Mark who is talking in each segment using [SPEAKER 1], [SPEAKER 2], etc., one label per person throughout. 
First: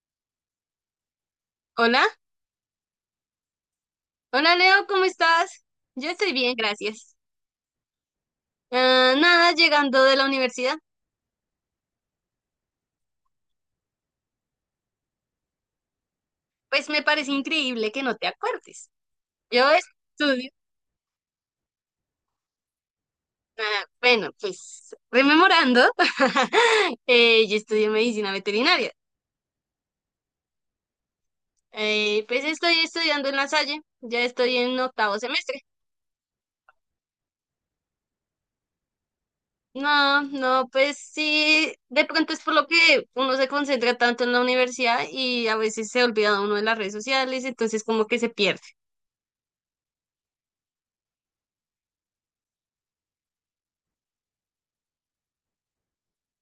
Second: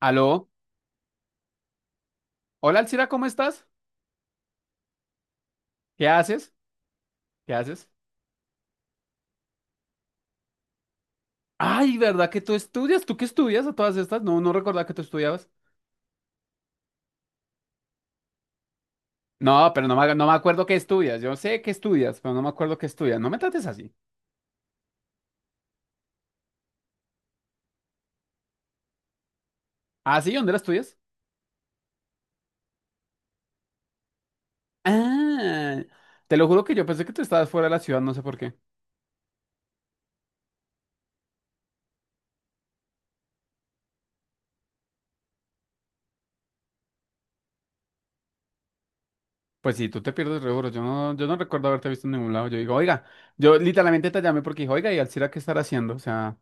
[SPEAKER 1] Aló,
[SPEAKER 2] Hola,
[SPEAKER 1] hola Alcira, ¿cómo estás?
[SPEAKER 2] hola Leo, ¿cómo estás?
[SPEAKER 1] ¿Qué
[SPEAKER 2] Yo estoy
[SPEAKER 1] haces?
[SPEAKER 2] bien, gracias.
[SPEAKER 1] ¿Qué haces?
[SPEAKER 2] Nada, llegando de la universidad.
[SPEAKER 1] Ay, ¿verdad que tú estudias? ¿Tú qué estudias a todas estas? No, no recordaba que tú estudiabas.
[SPEAKER 2] Pues me parece increíble que no te acuerdes. Yo
[SPEAKER 1] No, pero no me
[SPEAKER 2] estudio,
[SPEAKER 1] acuerdo qué estudias. Yo sé que estudias, pero no me acuerdo qué estudias. No me trates así.
[SPEAKER 2] bueno, pues rememorando, yo estudio medicina veterinaria.
[SPEAKER 1] ¿Ah, sí? ¿Dónde la estudias?
[SPEAKER 2] Pues estoy estudiando en La Salle, ya estoy en octavo semestre.
[SPEAKER 1] Ah, te lo juro que yo pensé que tú estabas fuera de la ciudad, no sé por qué.
[SPEAKER 2] No, no, pues sí, de pronto es por lo que uno se concentra tanto en la universidad y a veces se olvida uno de las redes sociales, entonces como que se pierde.
[SPEAKER 1] Pues sí, tú te pierdes re duro. Yo no recuerdo haberte visto en ningún lado. Yo digo, oiga, yo literalmente te llamé porque dije, oiga, ¿y Alcira qué estará haciendo? O sea,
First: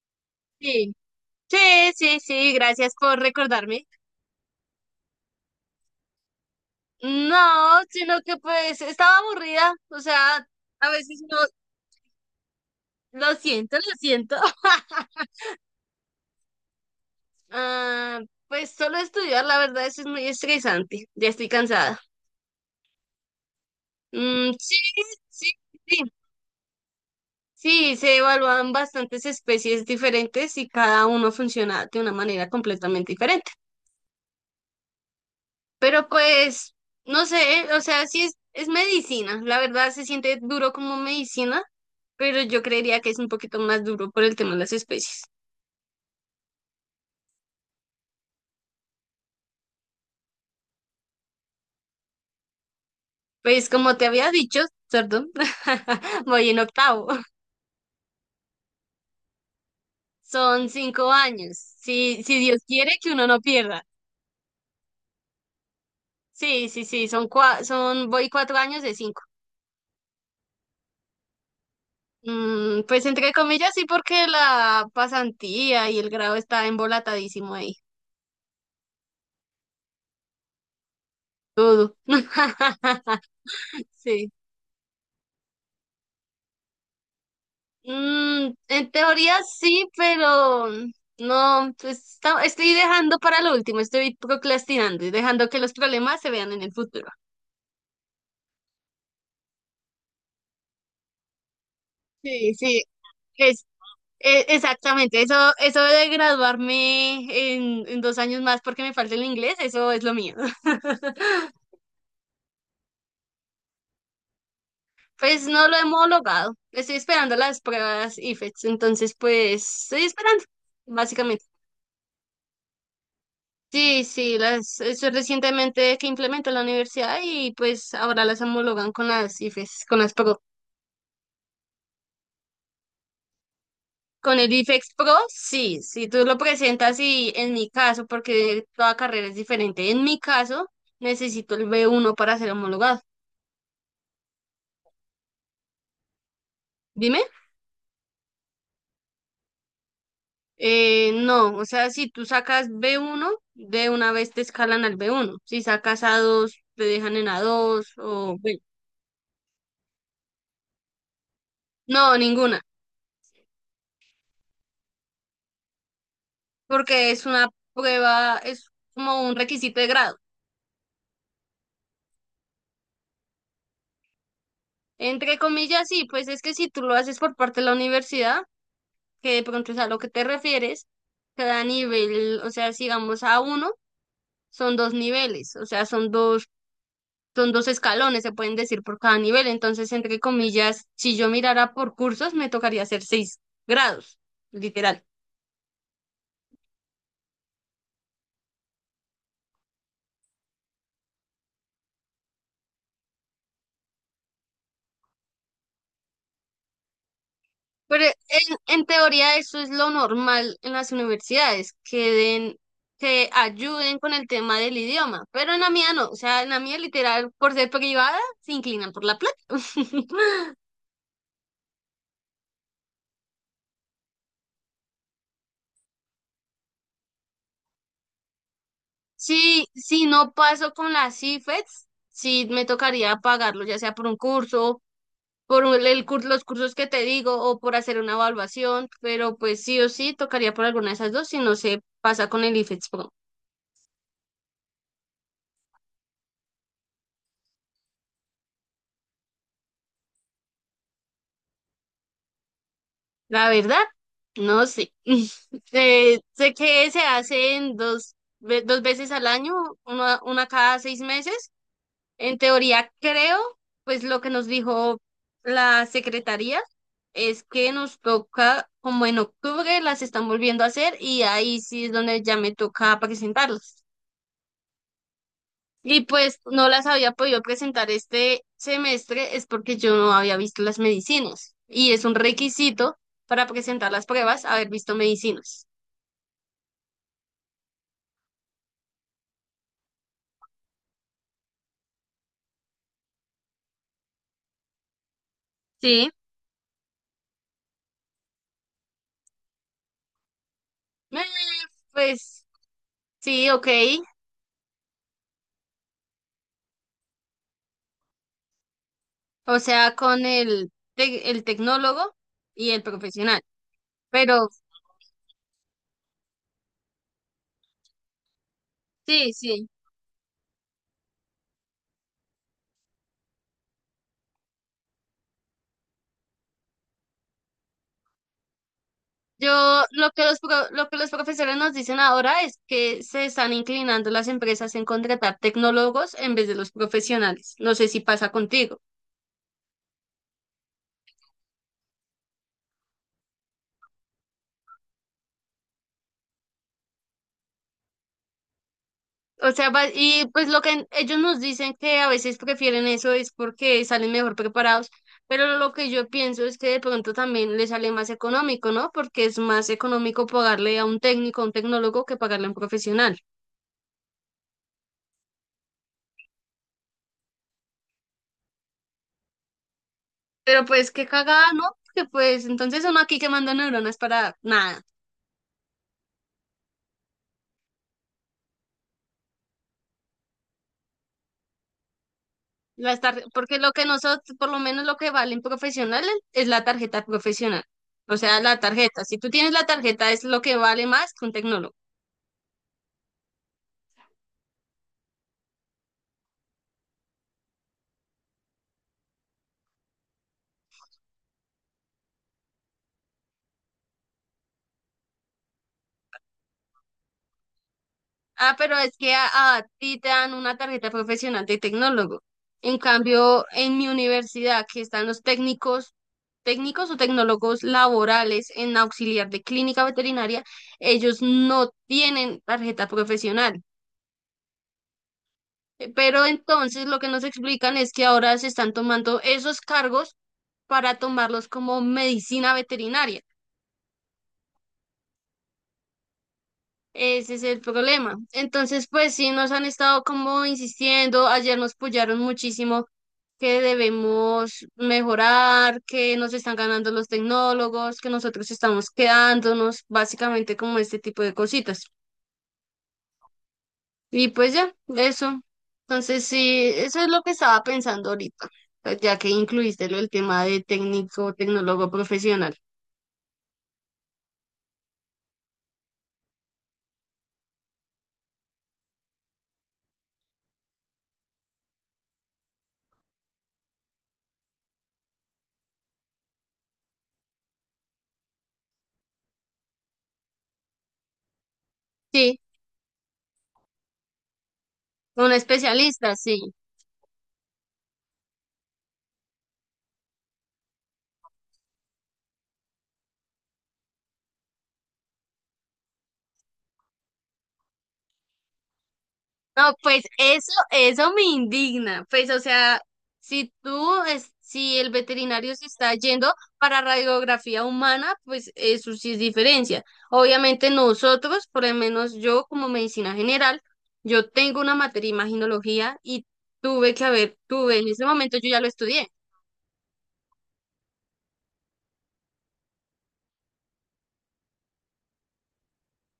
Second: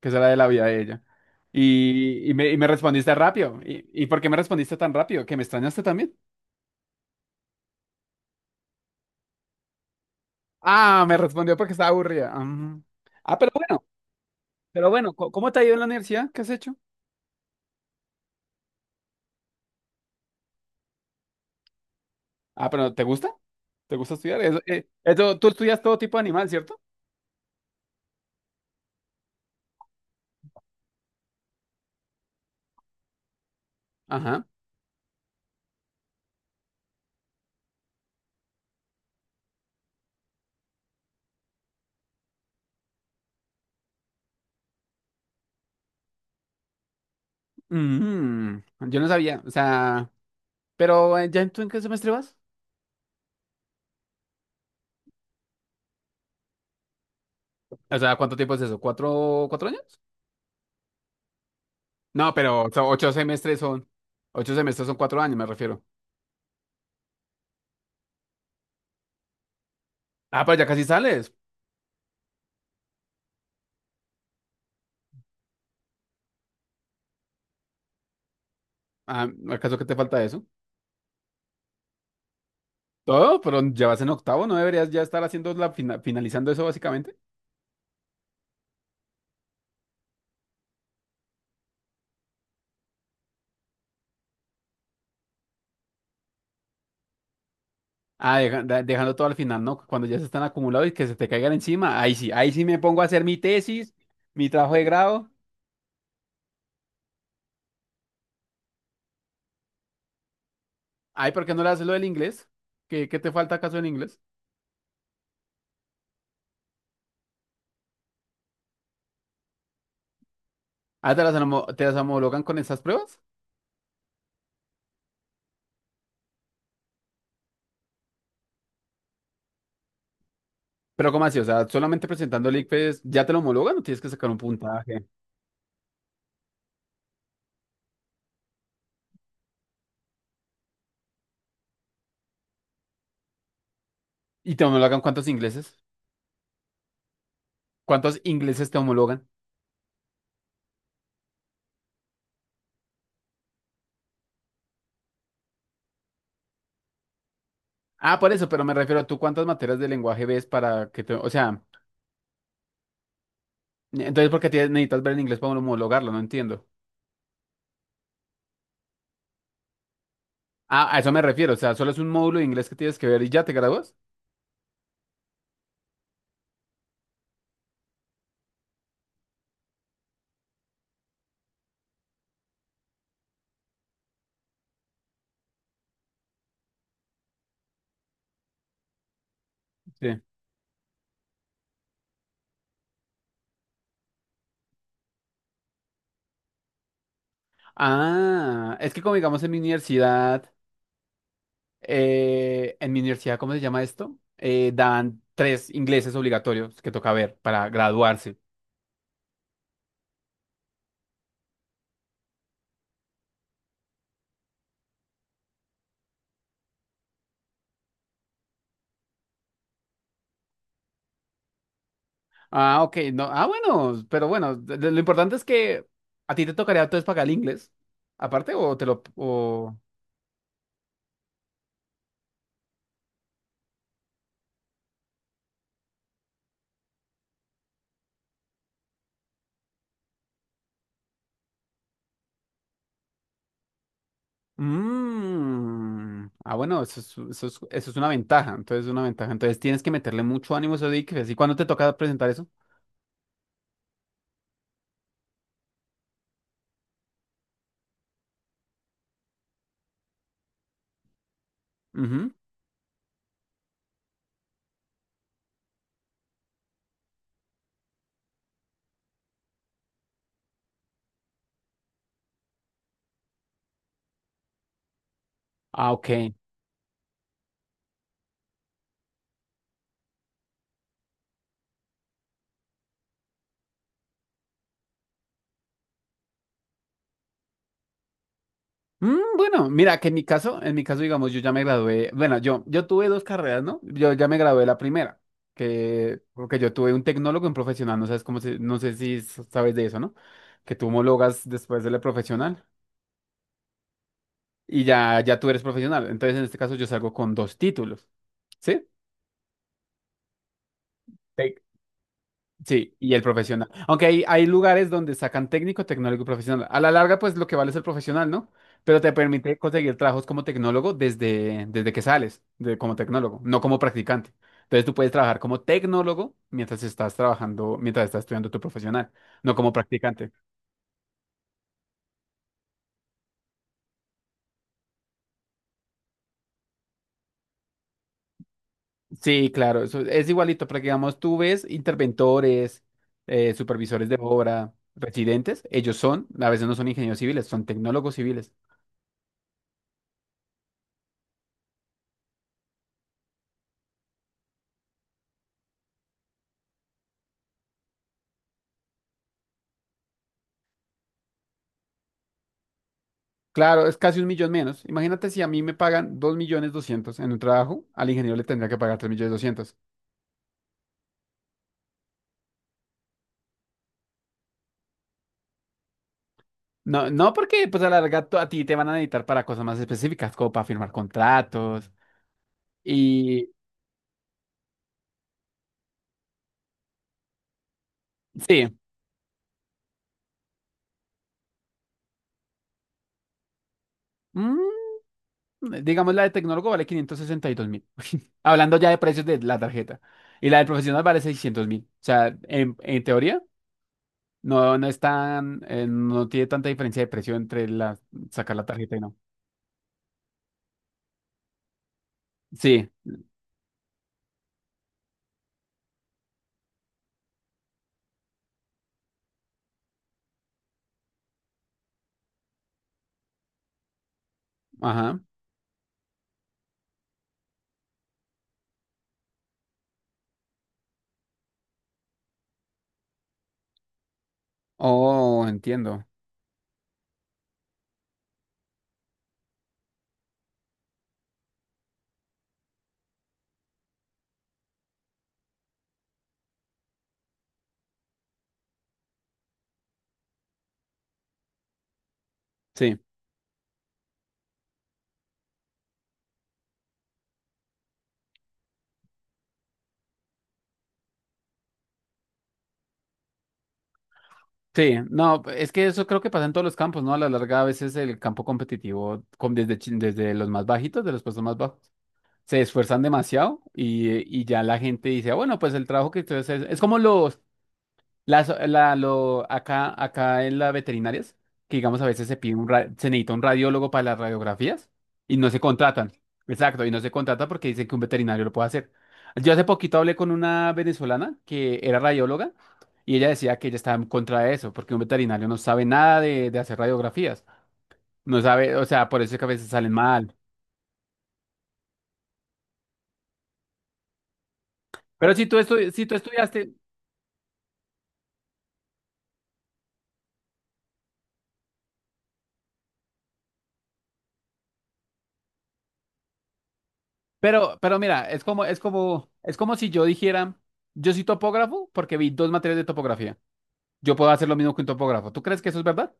[SPEAKER 1] que será de la vida de
[SPEAKER 2] Sí.
[SPEAKER 1] ella.
[SPEAKER 2] Sí, sí,
[SPEAKER 1] Y, y me,
[SPEAKER 2] sí,
[SPEAKER 1] y me
[SPEAKER 2] gracias
[SPEAKER 1] respondiste
[SPEAKER 2] por
[SPEAKER 1] rápido.
[SPEAKER 2] recordarme.
[SPEAKER 1] ¿Y por qué me respondiste tan rápido? ¿Que me extrañaste también?
[SPEAKER 2] No, sino que pues estaba aburrida, o sea, a
[SPEAKER 1] Ah, me
[SPEAKER 2] veces no,
[SPEAKER 1] respondió porque estaba aburrida. Mm.
[SPEAKER 2] lo
[SPEAKER 1] Ah, pero
[SPEAKER 2] siento,
[SPEAKER 1] bueno,
[SPEAKER 2] lo siento.
[SPEAKER 1] pero bueno, co- ¿cómo te ha ido en la universidad? ¿Qué has hecho?
[SPEAKER 2] Ah, pues solo estudiar, la verdad, eso es muy estresante, ya estoy cansada.
[SPEAKER 1] Ah, pero ¿te gusta? ¿Te gusta estudiar?
[SPEAKER 2] Mm, sí, sí,
[SPEAKER 1] Tú estudias
[SPEAKER 2] sí,
[SPEAKER 1] todo tipo de animal, ¿cierto?
[SPEAKER 2] sí, se evalúan bastantes especies diferentes y cada uno funciona de una manera completamente diferente.
[SPEAKER 1] Ajá.
[SPEAKER 2] Pero pues, no sé, o sea, sí es medicina. La verdad se siente duro como medicina, pero yo creería que es un poquito más duro por el tema de las especies.
[SPEAKER 1] Mm, yo no sabía, o sea, pero ¿ tú en qué semestre vas?
[SPEAKER 2] Pues como te había dicho, perdón, voy en octavo.
[SPEAKER 1] O sea, ¿cuánto tiempo es eso? ¿Cuatro años?
[SPEAKER 2] Son 5 años. Si,
[SPEAKER 1] No,
[SPEAKER 2] si Dios
[SPEAKER 1] pero o sea,
[SPEAKER 2] quiere que
[SPEAKER 1] ocho
[SPEAKER 2] uno no
[SPEAKER 1] semestres
[SPEAKER 2] pierda.
[SPEAKER 1] son, ocho semestres son cuatro años, me refiero.
[SPEAKER 2] Sí, sí, sí, son, voy 4 años de 5.
[SPEAKER 1] Ah, pero ya casi sales.
[SPEAKER 2] Mm, pues entre comillas, sí, porque la pasantía y el grado está embolatadísimo ahí.
[SPEAKER 1] Ah, ¿acaso que te falta eso?
[SPEAKER 2] Todo.
[SPEAKER 1] Todo, pero ya vas en
[SPEAKER 2] Sí.
[SPEAKER 1] octavo, ¿no deberías ya estar haciendo finalizando eso básicamente?
[SPEAKER 2] Mm, en teoría sí, pero no, pues estoy dejando para lo último, estoy procrastinando y dejando que los problemas se vean en el futuro.
[SPEAKER 1] Ah, dejando todo al final, ¿no? Cuando ya se están acumulados y que se te caigan encima. Ahí sí, ahí
[SPEAKER 2] Sí,
[SPEAKER 1] sí me
[SPEAKER 2] sí,
[SPEAKER 1] pongo a hacer mi
[SPEAKER 2] es,
[SPEAKER 1] tesis, mi trabajo de
[SPEAKER 2] exactamente,
[SPEAKER 1] grado.
[SPEAKER 2] eso de graduarme en 2 años más porque me falta el inglés, eso es lo mío.
[SPEAKER 1] Ay, ¿por qué no le haces lo del inglés? ¿Qué te falta acaso en inglés?
[SPEAKER 2] Pues no lo hemos homologado, estoy esperando las pruebas IFETS, entonces pues estoy esperando,
[SPEAKER 1] Ah, ¿te las,
[SPEAKER 2] básicamente.
[SPEAKER 1] homo- te las homologan con esas pruebas?
[SPEAKER 2] Sí, sí, eso es recientemente que implementó la universidad y pues ahora las homologan con las IFES, con las Pro.
[SPEAKER 1] Pero ¿cómo así? O sea, solamente presentando el ICFES, ¿ya te lo homologan o tienes que sacar un
[SPEAKER 2] Con el IFEX
[SPEAKER 1] puntaje?
[SPEAKER 2] Pro, sí, si tú lo presentas y en mi caso, porque toda carrera es diferente, en mi caso necesito el B1 para ser homologado.
[SPEAKER 1] ¿Y te homologan cuántos ingleses?
[SPEAKER 2] Dime,
[SPEAKER 1] ¿Cuántos ingleses te homologan?
[SPEAKER 2] no, o sea, si tú sacas B1 de una vez te escalan al B1. Si sacas A2 te dejan en A2
[SPEAKER 1] Ah, por
[SPEAKER 2] o
[SPEAKER 1] eso,
[SPEAKER 2] bueno.
[SPEAKER 1] pero me refiero a tú cuántas materias de lenguaje ves para que te... O sea,
[SPEAKER 2] No, ninguna,
[SPEAKER 1] entonces ¿por qué necesitas ver el inglés para homologarlo? No entiendo.
[SPEAKER 2] porque es una prueba, es como un requisito de grado.
[SPEAKER 1] Ah, a eso me refiero, o sea, solo es un módulo de inglés que tienes que ver y ya te gradúas.
[SPEAKER 2] Entre comillas, sí, pues es que si tú lo haces por parte de la universidad, que de pronto es a lo que te refieres, cada nivel, o sea, sigamos a uno, son dos niveles, o sea, son dos escalones, se pueden decir por cada nivel. Entonces, entre
[SPEAKER 1] Sí.
[SPEAKER 2] comillas, si yo mirara por cursos, me tocaría hacer seis grados, literal.
[SPEAKER 1] Ah, es que como digamos en mi universidad, ¿cómo se llama esto? Dan tres ingleses obligatorios que toca ver para
[SPEAKER 2] Pero
[SPEAKER 1] graduarse.
[SPEAKER 2] en teoría eso es lo normal en las universidades, que den, que ayuden con el tema del idioma, pero en la mía no, o sea, en la mía literal, por ser privada, se inclinan por la plata.
[SPEAKER 1] Ah, ok, no, ah, bueno, pero bueno, lo importante es que a ti te tocaría entonces pagar el inglés, aparte, o te lo...
[SPEAKER 2] Si,
[SPEAKER 1] O...
[SPEAKER 2] si no paso con las IFETs, sí me tocaría pagarlo, ya sea por un curso, por un- el, cur- los cursos que te digo, o por hacer una evaluación, pero pues sí o sí tocaría por alguna de esas dos si no se pasa con el IFETs.
[SPEAKER 1] Mm. Ah, bueno, eso es una ventaja. Entonces, es una ventaja. Entonces, tienes que meterle mucho ánimo a esos diques. ¿Y cuándo te toca presentar eso?
[SPEAKER 2] La verdad, no sé. Sé que se hacen dos, dos veces al año, una cada 6 meses.
[SPEAKER 1] Ujú.
[SPEAKER 2] En teoría, creo, pues lo que nos dijo la secretaría es que nos toca, como en octubre, las están volviendo a hacer y ahí sí es donde ya me toca presentarlas.
[SPEAKER 1] Ah,
[SPEAKER 2] Y
[SPEAKER 1] ok.
[SPEAKER 2] pues no las había podido presentar este semestre es porque yo no había visto las medicinas. Y es un requisito para presentar las pruebas haber visto medicinas.
[SPEAKER 1] Bueno, mira, que en mi caso, digamos, yo ya me gradué. Bueno, yo tuve dos carreras, ¿no? Yo ya me gradué de la primera,
[SPEAKER 2] Sí,
[SPEAKER 1] porque yo tuve un tecnólogo en profesional. No sabes no sé si sabes de eso, ¿no? Que tú
[SPEAKER 2] Eh,
[SPEAKER 1] homologas después de la
[SPEAKER 2] pues
[SPEAKER 1] profesional
[SPEAKER 2] sí, ok.
[SPEAKER 1] y ya tú eres profesional. Entonces, en este caso, yo salgo con dos títulos. ¿Sí?
[SPEAKER 2] O sea, con el tecnólogo y el
[SPEAKER 1] Sí, y el
[SPEAKER 2] profesional.
[SPEAKER 1] profesional. Aunque hay
[SPEAKER 2] Pero
[SPEAKER 1] lugares donde sacan técnico, tecnólogo y profesional. A la larga, pues lo que vale es el profesional, ¿no? Pero te
[SPEAKER 2] sí,
[SPEAKER 1] permite
[SPEAKER 2] sí.
[SPEAKER 1] conseguir trabajos como tecnólogo desde que sales, como tecnólogo, no como practicante. Entonces tú puedes trabajar como tecnólogo mientras estás trabajando, mientras estás estudiando tu profesional, no como
[SPEAKER 2] Yo lo que
[SPEAKER 1] practicante.
[SPEAKER 2] los profesores nos dicen ahora es que se están inclinando las empresas en contratar tecnólogos en vez de los profesionales. No sé si pasa contigo.
[SPEAKER 1] Sí, claro, eso es igualito, porque digamos, tú ves interventores, supervisores de obra, residentes, a veces no son ingenieros civiles, son tecnólogos civiles.
[SPEAKER 2] O sea, y pues lo que ellos nos dicen que a veces prefieren eso es porque salen mejor preparados, pero lo que yo pienso es que de pronto también les sale más económico, ¿no? Porque es más económico pagarle a un técnico, a un tecnólogo, que pagarle a un profesional.
[SPEAKER 1] Claro, es casi un millón menos. Imagínate si a mí me pagan 2.200.000 en un trabajo, al ingeniero le tendría que pagar 3.200.000.
[SPEAKER 2] Pero pues qué cagada, ¿no? Porque pues entonces uno aquí quemando neuronas para nada.
[SPEAKER 1] No, no porque pues a la larga a ti te van a necesitar para cosas más específicas, como para firmar contratos.
[SPEAKER 2] Las tar-
[SPEAKER 1] Y
[SPEAKER 2] porque lo que nosotros, por lo menos lo que valen profesionales, es la tarjeta profesional. O sea, la
[SPEAKER 1] sí,
[SPEAKER 2] tarjeta. Si tú tienes la tarjeta es lo que vale más que un tecnólogo.
[SPEAKER 1] mm, digamos la de tecnólogo vale 562.000. Hablando ya de precios de la tarjeta. Y la del profesional vale 600.000. O sea, en teoría no es tan, no tiene tanta diferencia de precio entre
[SPEAKER 2] Ah,
[SPEAKER 1] sacar la
[SPEAKER 2] pero es
[SPEAKER 1] tarjeta y
[SPEAKER 2] que
[SPEAKER 1] no.
[SPEAKER 2] a ti te dan una tarjeta profesional de tecnólogo. En
[SPEAKER 1] Sí,
[SPEAKER 2] cambio, en mi universidad, que están los técnicos, técnicos o tecnólogos laborales en auxiliar de clínica veterinaria, ellos no tienen tarjeta profesional.
[SPEAKER 1] ajá.
[SPEAKER 2] Pero entonces lo que nos explican es que ahora se están tomando esos cargos para tomarlos como medicina veterinaria.
[SPEAKER 1] Oh, entiendo.
[SPEAKER 2] Ese es el problema. Entonces, pues sí, nos han estado como insistiendo, ayer nos apoyaron muchísimo que debemos mejorar, que nos están ganando los tecnólogos, que nosotros estamos quedándonos, básicamente como este tipo de cositas.
[SPEAKER 1] Sí,
[SPEAKER 2] Y pues ya, eso. Entonces, sí, eso es lo que estaba pensando ahorita, pues, ya que incluiste lo del tema de técnico, tecnólogo profesional.
[SPEAKER 1] sí, no, es que eso creo que pasa en todos los campos, ¿no? A la larga, a veces el campo competitivo, desde, desde los más bajitos, de los puestos más bajos, se esfuerzan demasiado y ya la gente dice: "Ah, bueno, pues el trabajo que ustedes hacen es como los, Las, la, lo, acá en las veterinarias, que digamos a veces
[SPEAKER 2] Sí,
[SPEAKER 1] se necesita un radiólogo para las radiografías
[SPEAKER 2] un
[SPEAKER 1] y no se contratan".
[SPEAKER 2] especialista, sí.
[SPEAKER 1] Exacto, y no se contrata porque dicen que un veterinario lo puede hacer. Yo hace poquito hablé con una venezolana que era radióloga y ella decía que ella estaba en contra de eso, porque un veterinario no sabe nada de hacer radiografías. No sabe, o sea, por eso es que a veces
[SPEAKER 2] No,
[SPEAKER 1] salen
[SPEAKER 2] pues
[SPEAKER 1] mal.
[SPEAKER 2] eso me indigna. Pues, o sea, si el
[SPEAKER 1] Pero si
[SPEAKER 2] veterinario
[SPEAKER 1] tú,
[SPEAKER 2] se
[SPEAKER 1] estu-
[SPEAKER 2] está
[SPEAKER 1] si tú
[SPEAKER 2] yendo
[SPEAKER 1] estudiaste,
[SPEAKER 2] para radiografía humana, pues eso sí es diferencia. Obviamente nosotros, por lo menos yo como medicina general, yo tengo una materia imaginología y
[SPEAKER 1] pero,
[SPEAKER 2] tuve, en
[SPEAKER 1] pero
[SPEAKER 2] ese
[SPEAKER 1] mira,
[SPEAKER 2] momento
[SPEAKER 1] es
[SPEAKER 2] yo ya
[SPEAKER 1] como,
[SPEAKER 2] lo
[SPEAKER 1] es
[SPEAKER 2] estudié.
[SPEAKER 1] como, es como si yo dijera, yo soy topógrafo porque vi dos materias de topografía. Yo puedo hacer lo mismo que un topógrafo. ¿Tú crees que eso es verdad?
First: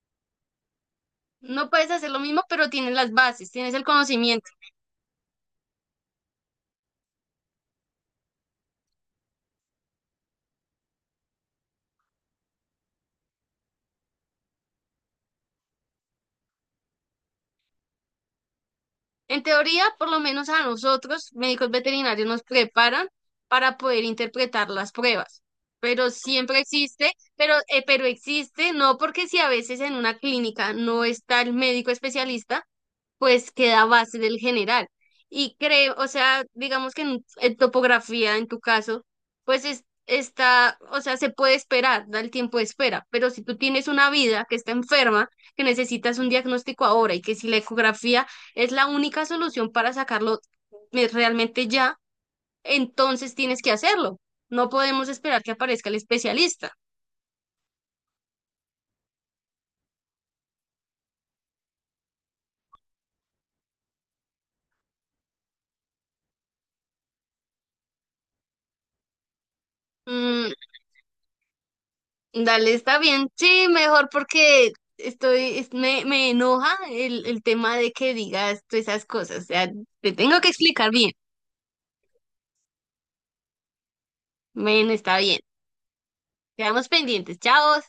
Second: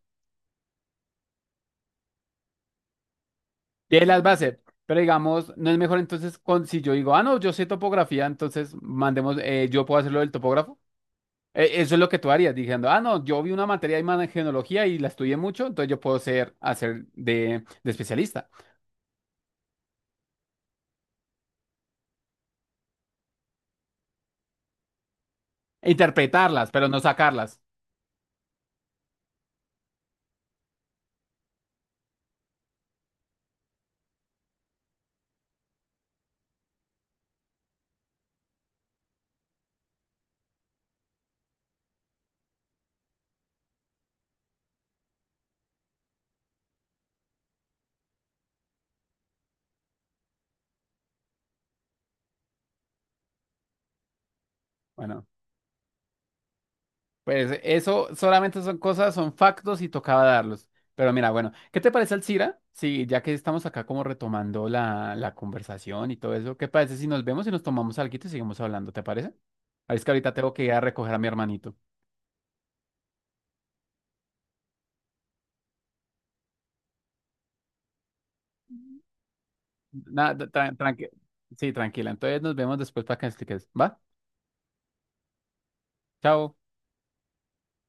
[SPEAKER 2] No puedes hacer lo mismo, pero tienes las bases, tienes el
[SPEAKER 1] Y él las va a
[SPEAKER 2] conocimiento.
[SPEAKER 1] hacer. Pero digamos, no es mejor entonces si yo digo, ah, no, yo sé topografía, entonces mandemos, yo puedo hacerlo del topógrafo. Eso es lo que tú harías, diciendo, ah, no, yo vi una materia de imagenología y la estudié mucho, entonces yo puedo ser, hacer de especialista.
[SPEAKER 2] En teoría, por lo menos a nosotros, médicos veterinarios, nos preparan para poder interpretar las pruebas. Pero siempre
[SPEAKER 1] Interpretarlas, pero no
[SPEAKER 2] existe, pero,
[SPEAKER 1] sacarlas.
[SPEAKER 2] eh, pero existe, no porque si a veces en una clínica no está el médico especialista, pues queda base del general. Y creo, o sea, digamos que en topografía, en tu caso, pues está, o sea, se puede esperar, da el tiempo de espera, pero si tú tienes una vida que está enferma, que necesitas un diagnóstico ahora y que si la ecografía es la única solución para sacarlo, realmente ya, entonces tienes que hacerlo. No podemos
[SPEAKER 1] Bueno.
[SPEAKER 2] esperar que aparezca el especialista.
[SPEAKER 1] Pues eso solamente son cosas, son factos y tocaba darlos. Pero mira, bueno, ¿qué te parece, Alcira? Sí, ya que estamos acá como retomando la conversación y todo eso, ¿qué parece si nos vemos y nos tomamos algo y seguimos hablando? ¿Te parece? Ah, es que ahorita
[SPEAKER 2] Mm,
[SPEAKER 1] tengo que ir a recoger a mi hermanito.
[SPEAKER 2] dale, está bien. Sí, mejor porque estoy, me enoja el tema de que digas todas esas cosas. O sea, te tengo
[SPEAKER 1] Nada,
[SPEAKER 2] que explicar bien.
[SPEAKER 1] sí, tranquila. Entonces nos vemos después para que me expliques. ¿Va?
[SPEAKER 2] Bueno, está bien.
[SPEAKER 1] Chao.
[SPEAKER 2] Quedamos pendientes. Chao.